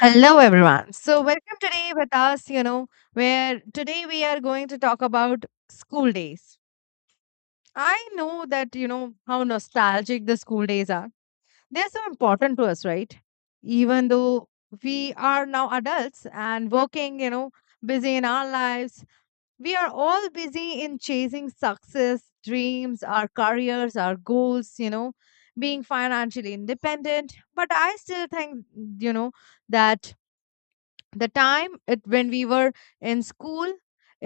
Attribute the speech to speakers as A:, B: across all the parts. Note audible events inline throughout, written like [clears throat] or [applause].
A: Hello, everyone. So, welcome today with us, where today we are going to talk about school days. I know that how nostalgic the school days are. They're so important to us, right? Even though we are now adults and working, busy in our lives, we are all busy in chasing success, dreams, our careers, our goals, being financially independent. But I still think, you know, that the time when we were in school,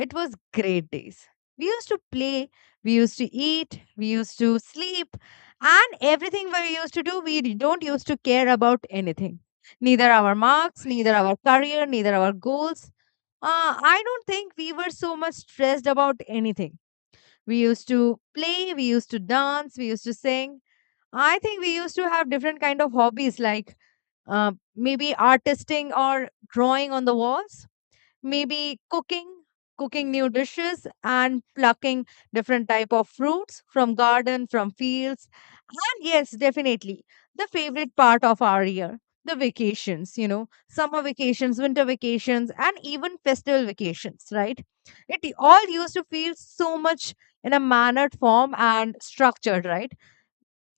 A: it was great days. We used to play, we used to eat, we used to sleep, and everything we used to do, we don't used to care about anything. Neither our marks, neither our career, neither our goals. I don't think we were so much stressed about anything. We used to play, we used to dance, we used to sing. I think we used to have different kind of hobbies, like uh, maybe artisting or drawing on the walls, maybe cooking new dishes, and plucking different type of fruits from garden, from fields. And yes, definitely the favorite part of our year, the vacations, summer vacations, winter vacations, and even festival vacations, right? It all used to feel so much in a mannered form and structured, right?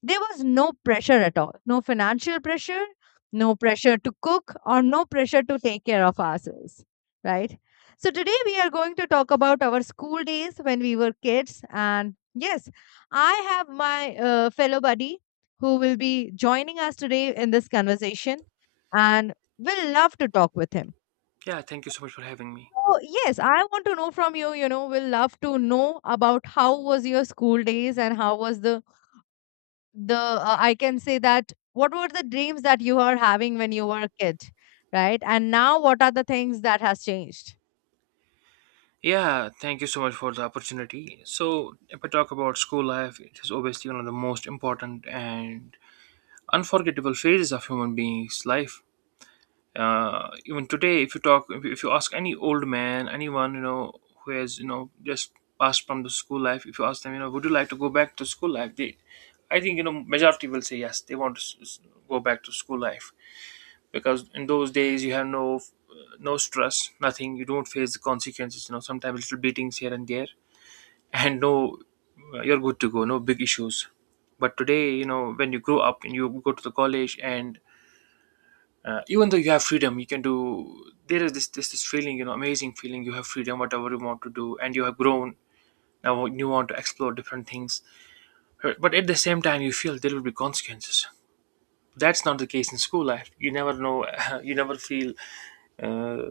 A: There was no pressure at all. No financial pressure, no pressure to cook, or no pressure to take care of ourselves, right? So, today we are going to talk about our school days when we were kids. And yes, I have my fellow buddy who will be joining us today in this conversation, and we'll love to talk with him.
B: Yeah, thank you so much for having me.
A: So yes, I want to know from you, we'll love to know about how was your school days and how was the I can say that what were the dreams that you were having when you were a kid, right? And now what are the things that has changed?
B: Yeah, thank you so much for the opportunity. So, if I talk about school life, it is obviously one of the most important and unforgettable phases of human beings' life. Even today, if you talk, if you ask any old man, anyone you know who has you know just passed from the school life, if you ask them, you know, would you like to go back to school life? They, I think you know, majority will say yes. They want to go back to school life because in those days you have no no stress, nothing, you don't face the consequences, you know, sometimes little beatings here and there and no you're good to go, no big issues. But today, you know, when you grow up and you go to the college and even though you have freedom you can do, there is this feeling, you know, amazing feeling, you have freedom whatever you want to do and you have grown, now you want to explore different things. But at the same time you feel there will be consequences. That's not the case in school life, you never know. [laughs] You never feel uh,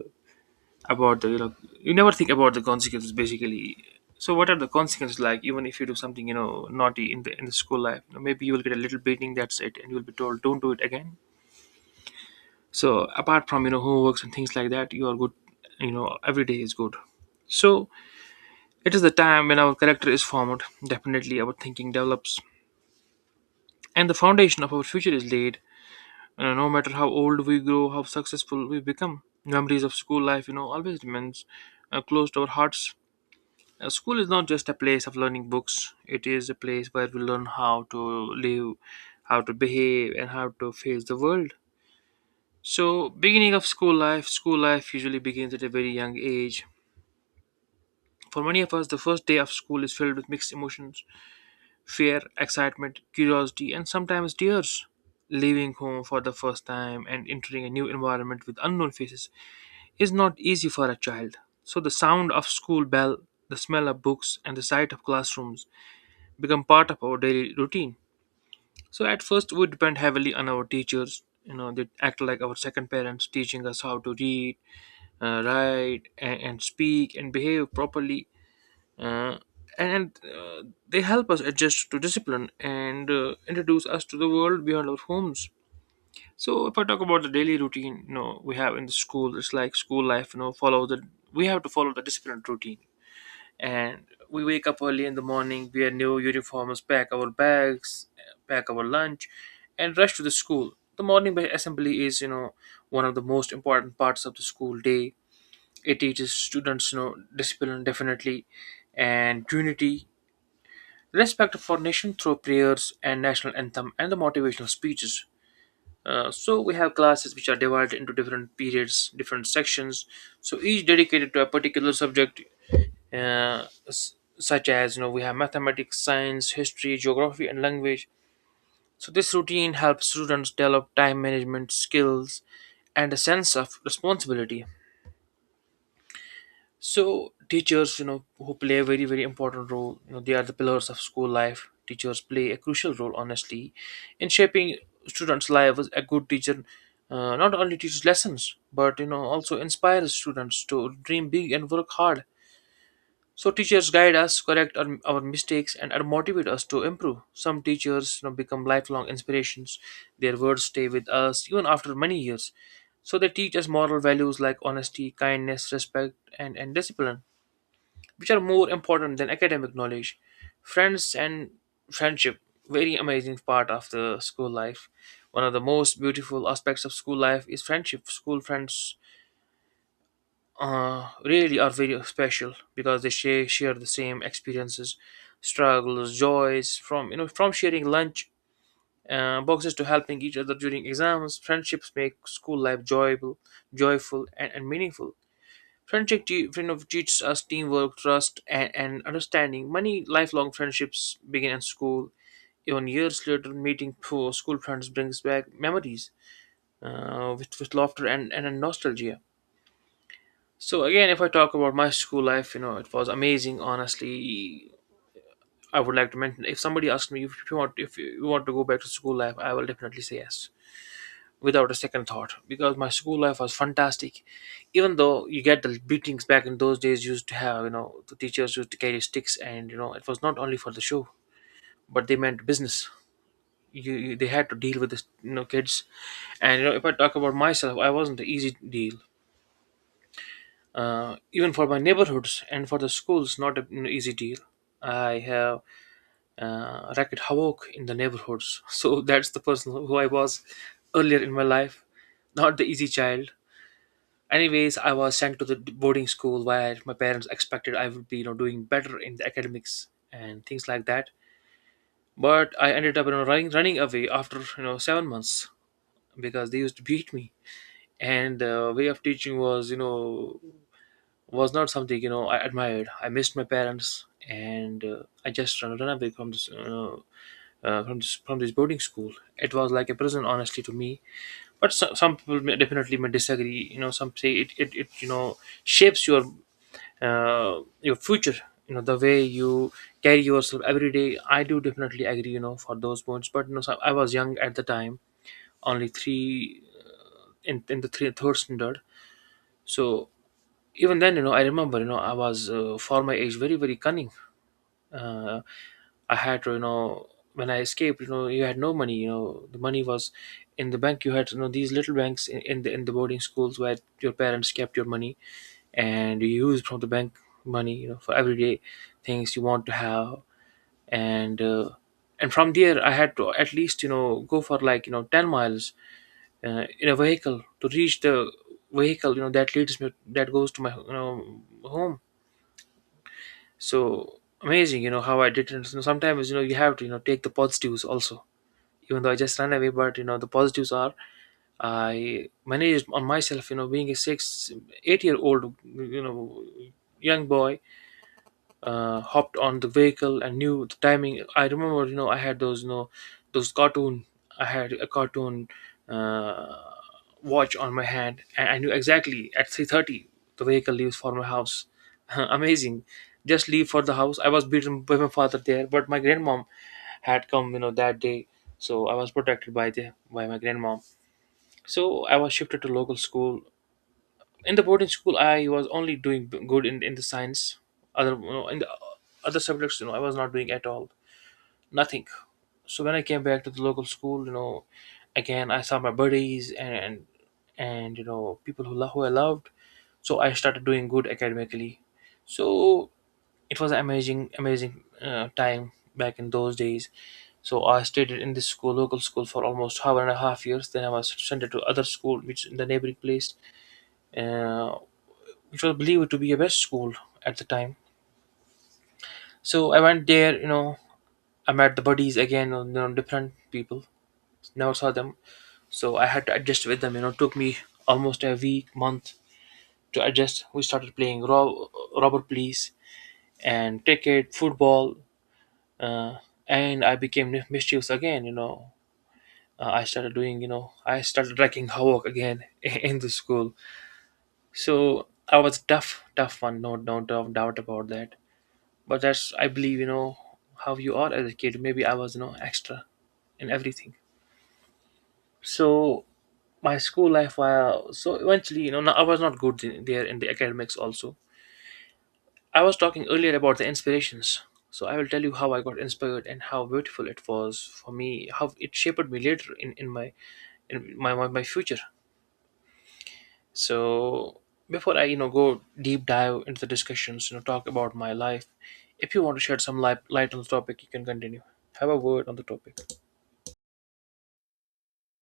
B: about the, you know, you never think about the consequences basically. So what are the consequences? Like, even if you do something, you know, naughty in the school life, you know, maybe you will get a little beating, that's it, and you'll be told don't do it again. So apart from, you know, homeworks and things like that, you are good, you know, every day is good. So it is the time when our character is formed, definitely our thinking develops, and the foundation of our future is laid. You know, no matter how old we grow, how successful we become, memories of school life, you know, always remains close to our hearts. School is not just a place of learning books, it is a place where we learn how to live, how to behave, and how to face the world. So, beginning of school life usually begins at a very young age. For many of us, the first day of school is filled with mixed emotions: fear, excitement, curiosity, and sometimes tears. Leaving home for the first time and entering a new environment with unknown faces is not easy for a child. So, the sound of school bell, the smell of books, and the sight of classrooms become part of our daily routine. So at first we depend heavily on our teachers. You know, they act like our second parents, teaching us how to read, write, and speak and behave properly. Uh, and they help us adjust to discipline and introduce us to the world beyond our homes. So if I talk about the daily routine, you know, we have in the school, it's like school life. You know, follow the we have to follow the disciplined routine, and we wake up early in the morning, wear new uniforms, pack our bags, pack our lunch, and rush to the school. The morning assembly is, you know, one of the most important parts of the school day. It teaches students, you know, discipline, definitely, and unity, respect for nation through prayers and national anthem and the motivational speeches. So we have classes which are divided into different periods, different sections. So each dedicated to a particular subject, such as, you know, we have mathematics, science, history, geography, and language. So this routine helps students develop time management skills and a sense of responsibility. So teachers, you know, who play a very, very important role, you know, they are the pillars of school life. Teachers play a crucial role, honestly, in shaping students' lives. A good teacher not only teaches lessons, but, you know, also inspires students to dream big and work hard. So teachers guide us, correct our mistakes, and are motivate us to improve. Some teachers, you know, become lifelong inspirations. Their words stay with us even after many years. So they teach us moral values like honesty, kindness, respect, and discipline, which are more important than academic knowledge. Friends and friendship, very amazing part of the school life. One of the most beautiful aspects of school life is friendship. School friends really are very special because they share the same experiences, struggles, joys, from, you know, from sharing lunch boxes to helping each other during exams. Friendships make school life joyful, joyful and meaningful. Friendship te- friend of teaches us teamwork, trust, and understanding. Many lifelong friendships begin in school. Even years later, meeting poor school friends brings back memories with laughter and nostalgia. So again, if I talk about my school life, you know, it was amazing. Honestly, I would like to mention, if somebody asked me if you want to go back to school life, I will definitely say yes, without a second thought, because my school life was fantastic. Even though you get the beatings, back in those days used to have, you know, the teachers used to carry sticks, and, you know, it was not only for the show, but they meant business. You they had to deal with this, you know, kids. And, you know, if I talk about myself, I wasn't an easy deal, even for my neighborhoods and for the schools, not an easy deal. I have racket havoc in the neighborhoods. [laughs] So that's the person who I was earlier in my life, not the easy child. Anyways, I was sent to the boarding school where my parents expected I would be, you know, doing better in the academics and things like that. But I ended up, you know, running away after, you know, 7 months, because they used to beat me. And the way of teaching was, you know, was not something, you know, I admired. I missed my parents, and I just ran away from this, you know, from this boarding school. It was like a prison, honestly, to me. But so, some people may, definitely may disagree. You know, some say it, you know, shapes your future, you know, the way you carry yourself every day. I do definitely agree, you know, for those points. But, you know, so I was young at the time, only three, in the third standard. So even then, you know, I remember, you know, I was for my age, very, very cunning. uh, I had to, you know, when I escaped, you know, you had no money, you know, the money was in the bank. You had, you know, these little banks in the in the boarding schools where your parents kept your money, and you use from the bank money, you know, for everyday things you want to have. And uh, and from there I had to at least, you know, go for like, you know, 10 miles in a vehicle to reach the vehicle, you know, that leads me, that goes to my, you know, home. So amazing, you know, how I did it, you know, sometimes, you know, you have to, you know, take the positives also. Even though I just ran away, but, you know, the positives are, I managed on myself, you know, being a 6, 8 year old, you know, young boy, hopped on the vehicle and knew the timing. I remember, you know, I had those, you know, those cartoon. I had a cartoon uh, watch on my hand, and I knew exactly at 3:30 the vehicle leaves for my house. [laughs] Amazing, just leave for the house. I was beaten by my father there, but my grandmom had come, you know, that day, so I was protected by the by my grandmom. So I was shifted to local school. In the boarding school I was only doing good in the science. Other, you know, in the other subjects, you know, I was not doing at all, nothing. So when I came back to the local school, you know, again I saw my buddies, and you know, people who, who I loved. So I started doing good academically. So it was an amazing time back in those days. So I stayed in this school, local school, for almost half and a half years, then I was sent to other school which in the neighboring place, uh, which was believed to be a best school at the time. So I went there, you know, I met the buddies again, you know, different people, never saw them. So I had to adjust with them, you know, it took me almost a week, month to adjust. We started playing robber police and cricket, football, uh, and I became mischievous again, you know. I started doing, you know, I started wrecking havoc again [laughs] in the school. So I was tough, tough one, no, no doubt about that. But that's, I believe, you know, how you are as a kid. Maybe I was, you know, extra in everything. So my school life, while so eventually, you know, I was not good there in the academics also. I was talking earlier about the inspirations. So I will tell you how I got inspired and how beautiful it was for me, how it shaped me later in my in my future. So before I, you know, go deep dive into the discussions, you know, talk about my life. If you want to shed some light on the topic, you can continue. Have a word on the topic.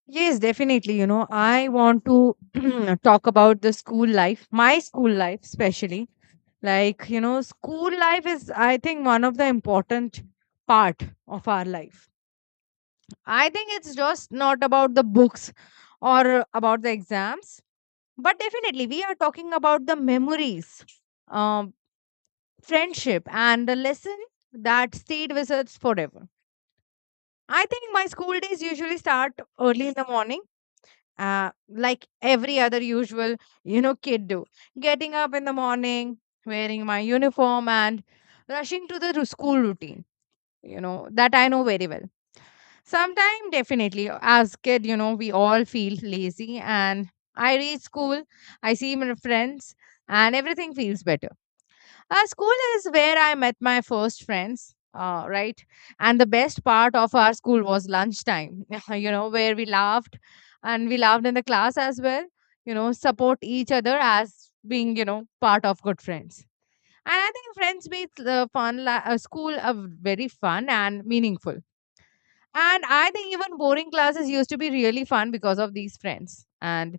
A: Yes, definitely. I want to [clears throat] talk about the school life, my school life especially. Like, school life is, I think, one of the important part of our life. I think it's just not about the books or about the exams, but definitely we are talking about the memories, um, friendship, and the lesson that stayed with us forever. I think my school days usually start early in the morning, like every other usual, kid do. Getting up in the morning, wearing my uniform, and rushing to the school routine, that I know very well. Sometime definitely. As kid, we all feel lazy, and I reach school, I see my friends, and everything feels better. School is where I met my first friends. Right. And the best part of our school was lunchtime, [laughs] you know, where we laughed, and we laughed in the class as well, support each other as being, part of good friends. And I think friends made the fun, school, very fun and meaningful. And I think even boring classes used to be really fun because of these friends. And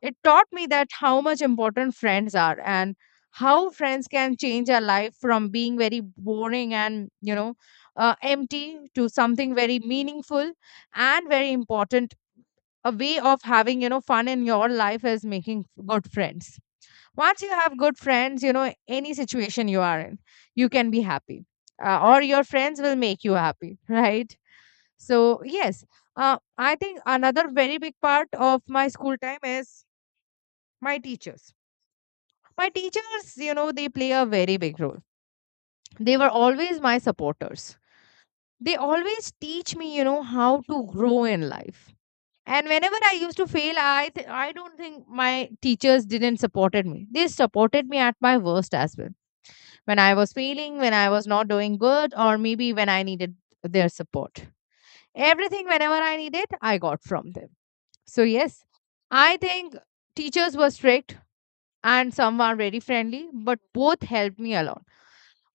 A: it taught me that how much important friends are, and how friends can change our life from being very boring and empty to something very meaningful and very important. A way of having fun in your life is making good friends. Once you have good friends, any situation you are in, you can be happy. Or your friends will make you happy, [laughs] right? So, yes, I think another very big part of my school time is my teachers. My teachers, they play a very big role. They were always my supporters. They always teach me how to grow in life. And whenever I used to fail, I don't think my teachers didn't supported me. They supported me at my worst as well. When I was failing, when I was not doing good, or maybe when I needed their support. Everything whenever I needed, I got from them. So, yes, I think teachers were strict and some were very friendly, but both helped me a lot.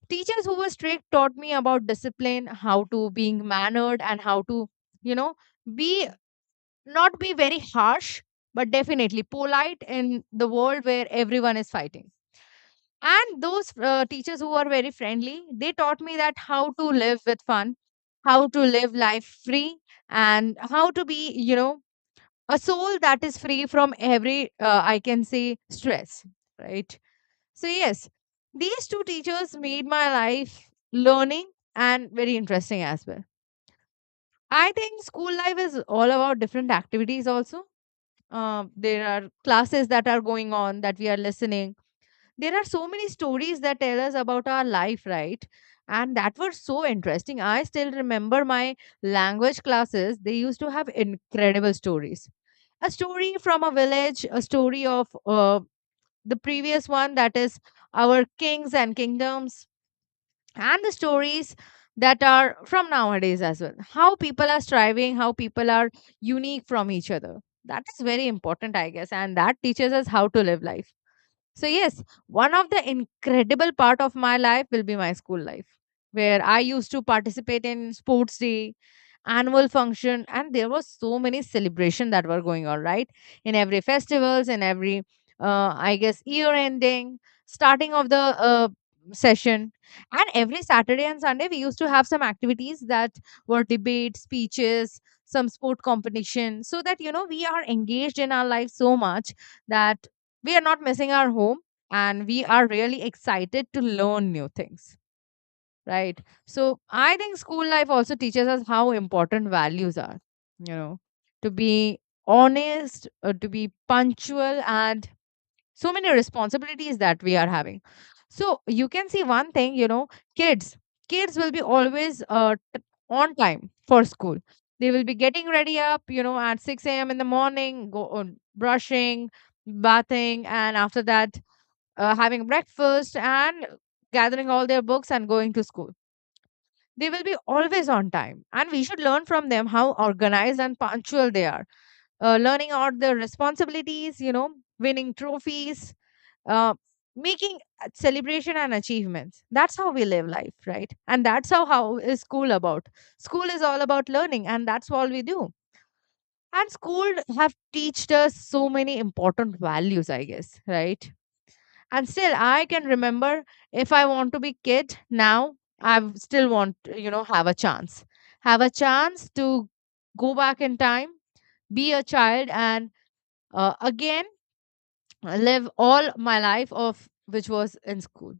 A: Teachers who were strict taught me about discipline, how to being mannered, and how to, you know, be not be very harsh, but definitely polite in the world where everyone is fighting. And those teachers who were very friendly, they taught me that how to live with fun, how to live life free, and how to be a soul that is free from every I can say stress, right? So yes, these two teachers made my life learning and very interesting as well. I think school life is all about different activities also. There are classes that are going on that we are listening, there are so many stories that tell us about our life, right? And that were so interesting. I still remember my language classes, they used to have incredible stories, a story from a village, a story of the previous one, that is our kings and kingdoms, and the stories that are from nowadays as well. How people are striving, how people are unique from each other. That is very important, I guess, and that teaches us how to live life. So yes, one of the incredible part of my life will be my school life, where I used to participate in sports day, annual function, and there was so many celebration that were going on, right? In every festivals, in every I guess year ending, starting of the session, and every Saturday and Sunday we used to have some activities that were debate, speeches, some sport competition, so that we are engaged in our life so much that we are not missing our home, and we are really excited to learn new things, right? So I think school life also teaches us how important values are you know to be honest, to be punctual, and so many responsibilities that we are having. So you can see one thing you know kids kids will be always on time for school. They will be getting ready up at 6 a.m. in the morning, go on brushing, bathing, and after that, having breakfast and gathering all their books and going to school. They will be always on time, and we should learn from them how organized and punctual they are. Learning out their responsibilities, winning trophies, uh, making a celebration and achievements. That's how we live life, right? And that's how is school about. School is all about learning, and that's all we do. And school have teached us so many important values, I guess, right? And still I can remember, if I want to be kid now, I still want to have a chance to go back in time, be a child, and again live all my life of which was in school,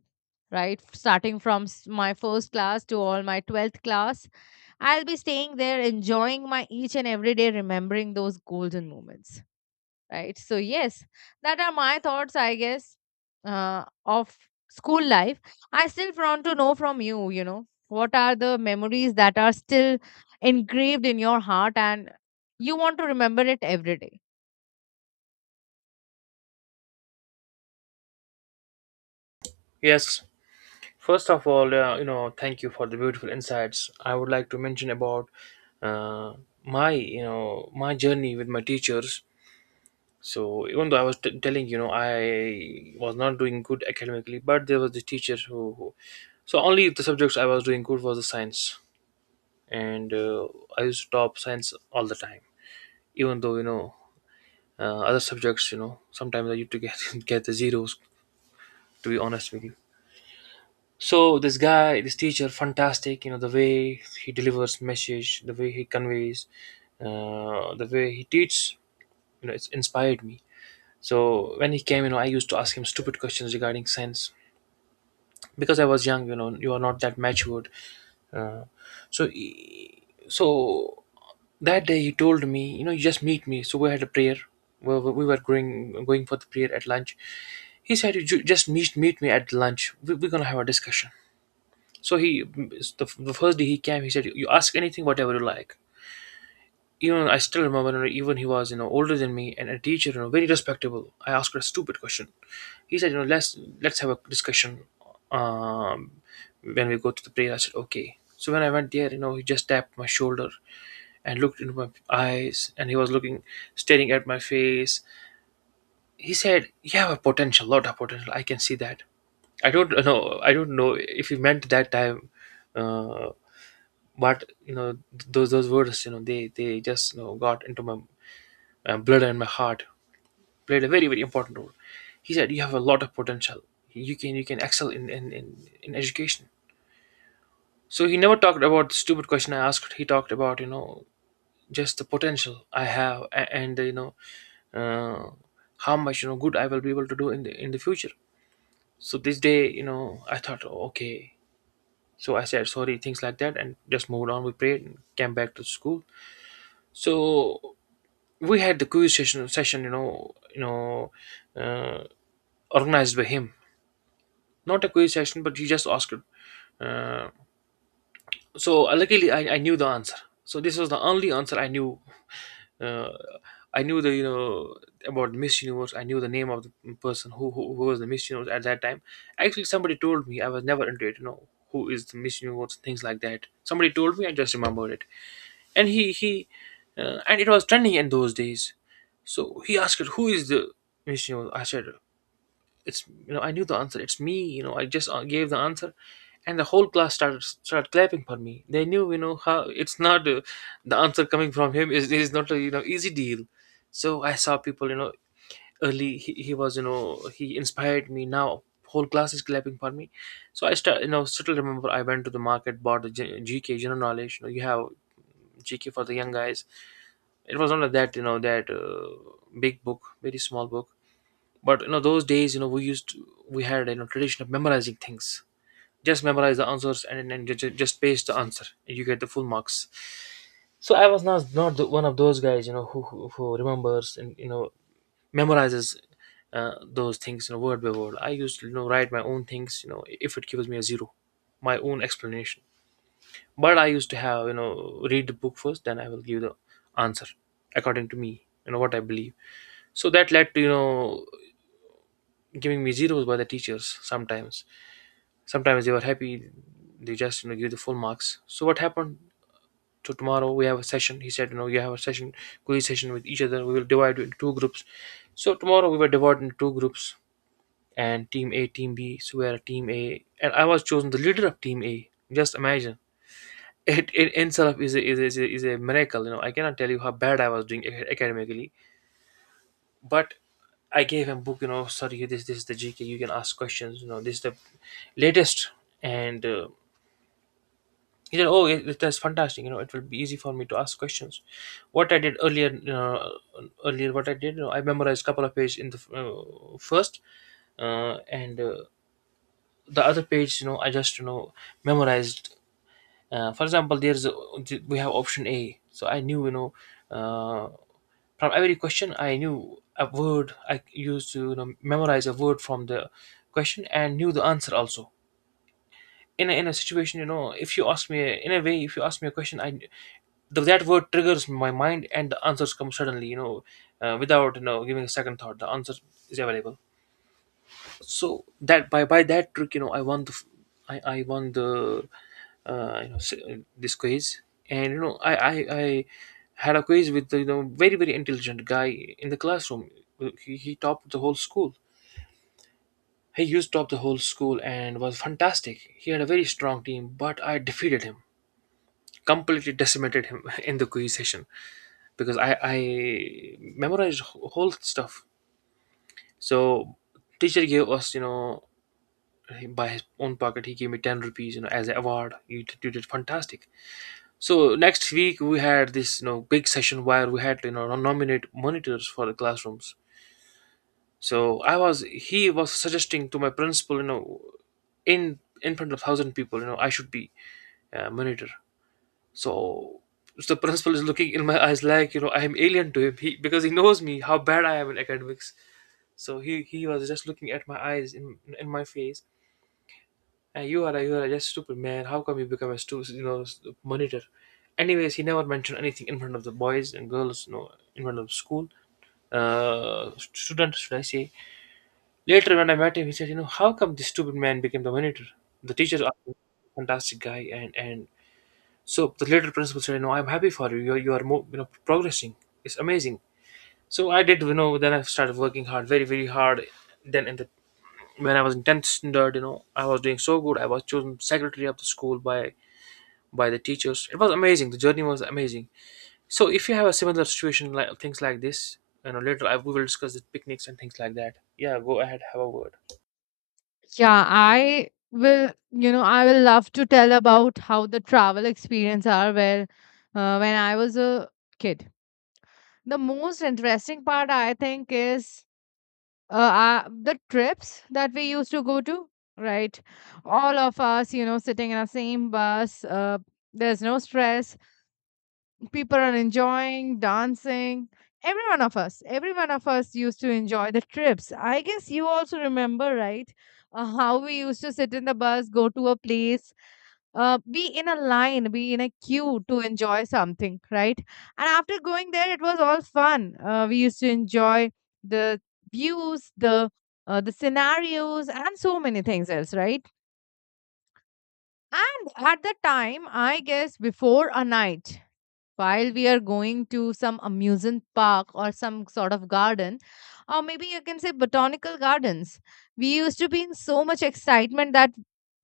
A: right? Starting from my first class to all my 12th class, I'll be staying there enjoying my each and every day, remembering those golden moments, right? So yes, that are my thoughts, I guess, of school life. I still want to know from you you know what are the memories that are still engraved in your heart, and you want to remember it every day.
B: Yes, first of all, you know, thank you for the beautiful insights. I would like to mention about uh, my, you know, my journey with my teachers. So even though I was telling, you know, I was not doing good academically, but there was the teacher who, so only the subjects I was doing good was the science, and I used to top science all the time. Even though, you know, other subjects, you know, sometimes I used to get [laughs] get the zeros. To be honest with you, so this guy, this teacher, fantastic. You know the way he delivers message, the way he conveys, the way he teaches. You know, it's inspired me. So when he came, you know, I used to ask him stupid questions regarding science because I was young. You know, you are not that matured. Uh, so that day he told me, you know, you just meet me. So we had a prayer. We were going for the prayer at lunch. He said, you just meet me at lunch. We're gonna have a discussion. So he, the first day he came, he said, "You ask anything, whatever you like." Even I still remember, you know, even he was, you know, older than me and a teacher, you know, very respectable. I asked her a stupid question. He said, "You know, let's have a discussion um, when we go to the prayer." I said, "Okay." So when I went there, you know, he just tapped my shoulder and looked into my eyes, and he was looking, staring at my face. He said, "You have a potential, lot of potential. I can see that." I don't know. I don't know if he meant that time, uh, but you know those words, you know, they just, you know, got into my blood and my heart, played a very very important role. He said you have a lot of potential. You can excel in education. So he never talked about the stupid question I asked. He talked about, you know, just the potential I have and, you know, uh, how much, you know, good I will be able to do in the future. So this day, you know, I thought, oh, okay. So I said sorry, things like that, and just moved on. We prayed and came back to school. So we had the quiz session, you know, you know, uh, organized by him. Not a quiz session, but he just asked, uh, luckily I knew the answer. So this was the only answer I knew. uh, I knew the, you know, about Miss Universe. I knew the name of the person who was the Miss Universe at that time. Actually somebody told me, I was never into it, you know, who is the Miss Universe, things like that. Somebody told me, I just remembered it. And he and it was trending in those days. So he asked her, who is the Vishnu? I said, it's, you know, I knew the answer, it's me, you know. I just, gave the answer. And the whole class started clapping for me. They knew, you know, how it's not, the answer coming from him is not a, you know, easy deal. So I saw people, you know, early he was, you know, he inspired me. Now whole class is clapping for me. So I start, you know, still remember, I went to the market, bought the gk, general knowledge. You know you have GK for the young guys. It was not like that, you know, that, big book, very small book. But you know those days, you know we used to, we had, you know, tradition of memorizing things. Just memorize the answers and then just paste the answer, and you get the full marks. So I was not the, one of those guys, you know, who remembers and, you know, memorizes those things, you know, word by word. I used to, you know, write my own things, you know, if it gives me a zero, my own explanation. But I used to have, you know, read the book first, then I will give the answer according to me, you know, what I believe. So that led to, you know, giving me zeros by the teachers sometimes. Sometimes they were happy, they just, you know, give the full marks. So what happened, so tomorrow we have a session. He said, you know, you have a session, quiz session with each other. We will divide into two groups. So tomorrow we were divided into two groups, and team A, team B. So we are team A, and I was chosen the leader of team A. Just imagine, it in itself is a, is a miracle. You know, I cannot tell you how bad I was doing academically. But I gave him book, you know, sorry, this is the gk, you can ask questions, you know, this is the latest. And, he said, oh yeah, that's fantastic, you know, it will be easy for me to ask questions. What I did earlier, you know, earlier what I did, you know, I memorized couple of pages in the first, and the other page, you know, I just, you know, memorized. For example, there's, we have option A. So I knew, you know, uh, from every question I knew a word. I used to, you know, memorize a word from the question and knew the answer also. In a situation, you know, if you ask me in a way, if you ask me a question, I the, that word triggers my mind and the answers come suddenly, you know, without, you know, giving a second thought. The answer is available. So that by that trick, you know, I won I won the, you know, this quiz. And you know I had a quiz with the, you know, very very intelligent guy in the classroom. He topped the whole school, he used to top the whole school, and was fantastic. He had a very strong team, but I defeated him, completely decimated him [laughs] in the quiz session, because I memorized whole stuff. So teacher gave us, you know, by his own pocket, he gave me 10 rupees, you know, as an award. You did, you did fantastic. So next week we had this, you know, big session where we had, you know, no, nominate monitors for the classrooms. So I was, he was suggesting to my principal, you know, in front of 1,000 people, you know, I should be a monitor. So, so the principal is looking in my eyes like, you know, I am alien to him. Because he knows me how bad I am in academics. So he was just looking at my eyes in my face. You are a just stupid man. How come you become a you know monitor? Anyways, he never mentioned anything in front of the boys and girls, you know, in front of school, students, should I say? Later, when I met him, he said, you know, how come this stupid man became the monitor? The teacher are a fantastic guy, and so the later principal said, you know, I'm happy for you. You are more, you know, progressing. It's amazing. So I did, you know, then I started working hard, very very hard. Then in the, when I was in tenth standard, you know, I was doing so good. I was chosen secretary of the school by the teachers. It was amazing. The journey was amazing. So if you have a similar situation like things like this, you know, later I, we will discuss the picnics and things like that. Yeah, go ahead, have a word.
A: Yeah, I will, will love to tell about how the travel experience are, where when I was a kid. The most interesting part I think is uh, the trips that we used to go to, right? All of us, sitting in the same bus. There's no stress, people are enjoying dancing. Every one of us used to enjoy the trips. I guess you also remember, right? How we used to sit in the bus, go to a place, be in a line, be in a queue to enjoy something, right? And after going there, it was all fun. We used to enjoy the views, the scenarios and so many things else, right? And at the time, I guess, before a night, while we are going to some amusement park or some sort of garden, or maybe you can say botanical gardens, we used to be in so much excitement that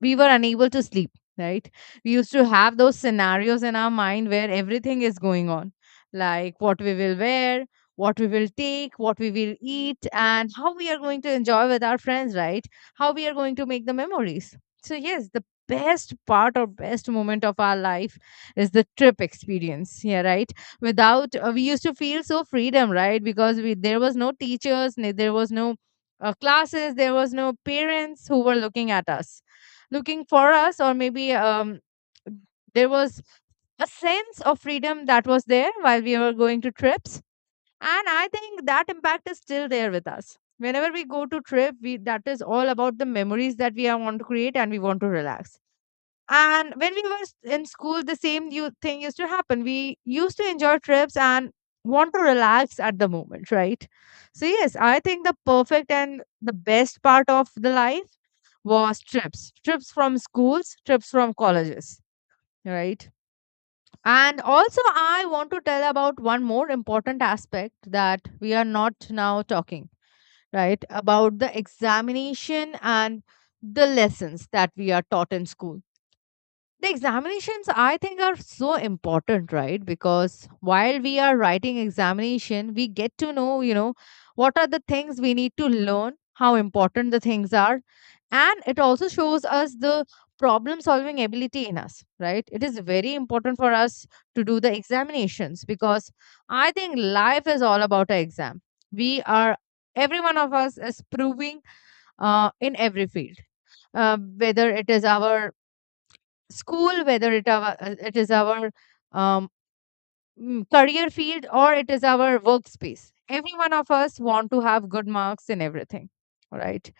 A: we were unable to sleep, right? We used to have those scenarios in our mind where everything is going on, like what we will wear, what we will take, what we will eat, and how we are going to enjoy with our friends, right? How we are going to make the memories. So yes, the best part or best moment of our life is the trip experience, yeah, right? Without we used to feel so freedom, right? Because we there was no teachers, there was no classes, there was no parents who were looking at us, looking for us, or maybe there was a sense of freedom that was there while we were going to trips. And I think that impact is still there with us. Whenever we go to trip, we that is all about the memories that we are want to create and we want to relax. And when we were in school, the same thing used to happen. We used to enjoy trips and want to relax at the moment, right? So, yes, I think the perfect and the best part of the life was trips, trips from schools, trips from colleges, right? And also, I want to tell about one more important aspect that we are not now talking, right? About the examination and the lessons that we are taught in school, the examinations, I think, are so important, right? Because while we are writing examination, we get to know, you know, what are the things we need to learn, how important the things are. And it also shows us the problem solving ability in us, right? It is very important for us to do the examinations because I think life is all about an exam. We are, every one of us is proving in every field, whether it is our school, whether it is our um, career field, or it is our workspace. Every one of us want to have good marks in everything, right?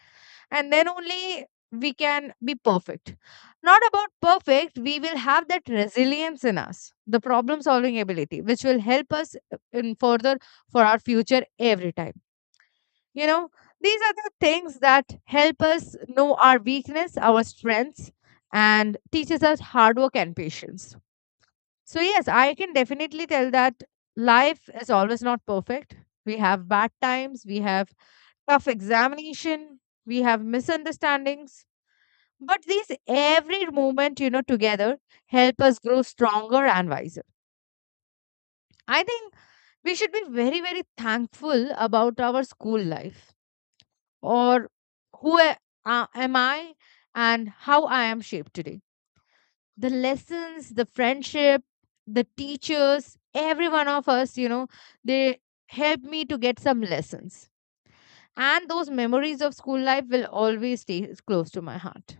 A: And then only we can be perfect. Not about perfect, we will have that resilience in us, the problem solving ability, which will help us in further for our future every time. You know, these are the things that help us know our weakness, our strengths, and teaches us hard work and patience. So, yes, I can definitely tell that life is always not perfect. We have bad times, we have tough examination, we have misunderstandings. But these every moment, you know, together help us grow stronger and wiser. I think we should be very, very thankful about our school life or who a- am I and how I am shaped today, the lessons, the friendship, the teachers, every one of us, you know, they helped me to get some lessons. And those memories of school life will always stay close to my heart.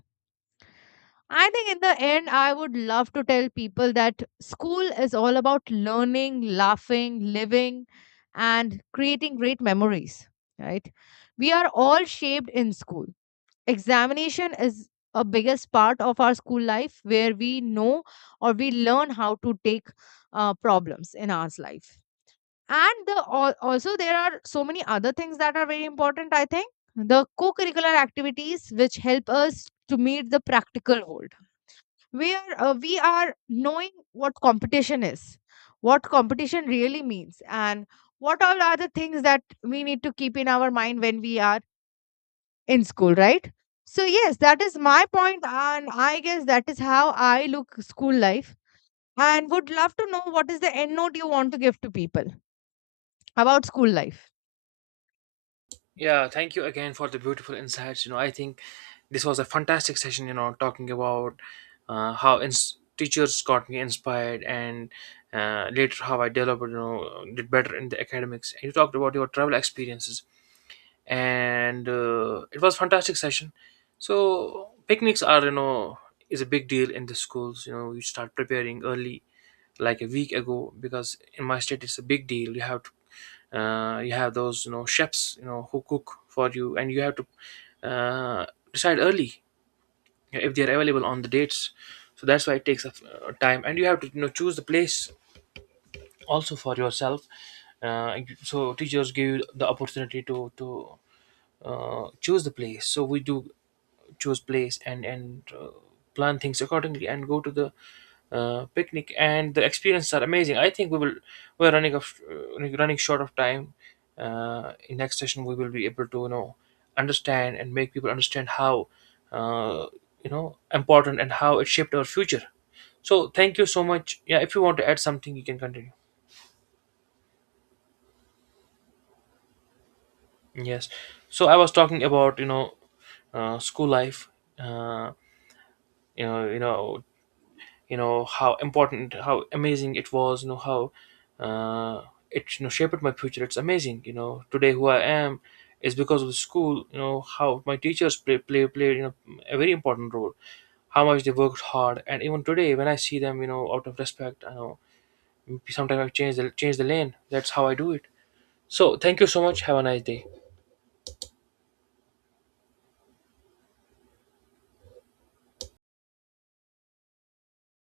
A: I think in the end, I would love to tell people that school is all about learning, laughing, living, and creating great memories, right? We are all shaped in school. Examination is a biggest part of our school life, where we know, or we learn how to take problems in our life. And also there are so many other things that are very important, I think. The co-curricular activities which help us to meet the practical world, where we are knowing what competition is, what competition really means, and what all are the things that we need to keep in our mind when we are in school, right? So yes, that is my point, and I guess that is how I look school life. And would love to know what is the end note you want to give to people about school life.
B: Yeah, thank you again for the beautiful insights. You know, I think this was a fantastic session. You know, talking about, how teachers got me inspired and, later how I developed. You know, did better in the academics. And you talked about your travel experiences. And, it was fantastic session. So picnics are, you know, is a big deal in the schools, you know, you start preparing early, like a week ago, because in my state it's a big deal. You have to, you have those, you know, chefs, you know, who cook for you, and you have to, uh, decide early if they are available on the dates. So that's why it takes a time, and you have to, you know, choose the place also for yourself. uh, so teachers give you the opportunity to choose the place. So we do choose place, and plan things accordingly and go to the picnic, and the experiences are amazing. I think we will, we're running short of time. Uh, in next session we will be able to, you know, understand and make people understand how, uh, you know, important, and how it shaped our future. So thank you so much. Yeah, if you want to add something, you can continue. Yes, so I was talking about, you know, school life, uh, you know you know, how important, how amazing it was, you know, how, uh, it, you know, shaped my future. It's amazing, you know, today who I am is because of the school. You know, how my teachers play played, you know, a very important role. How much they worked hard. And even today when I see them, you know, out of respect, I know sometimes I change the lane, that's how I do it. So thank you so much, have a nice day.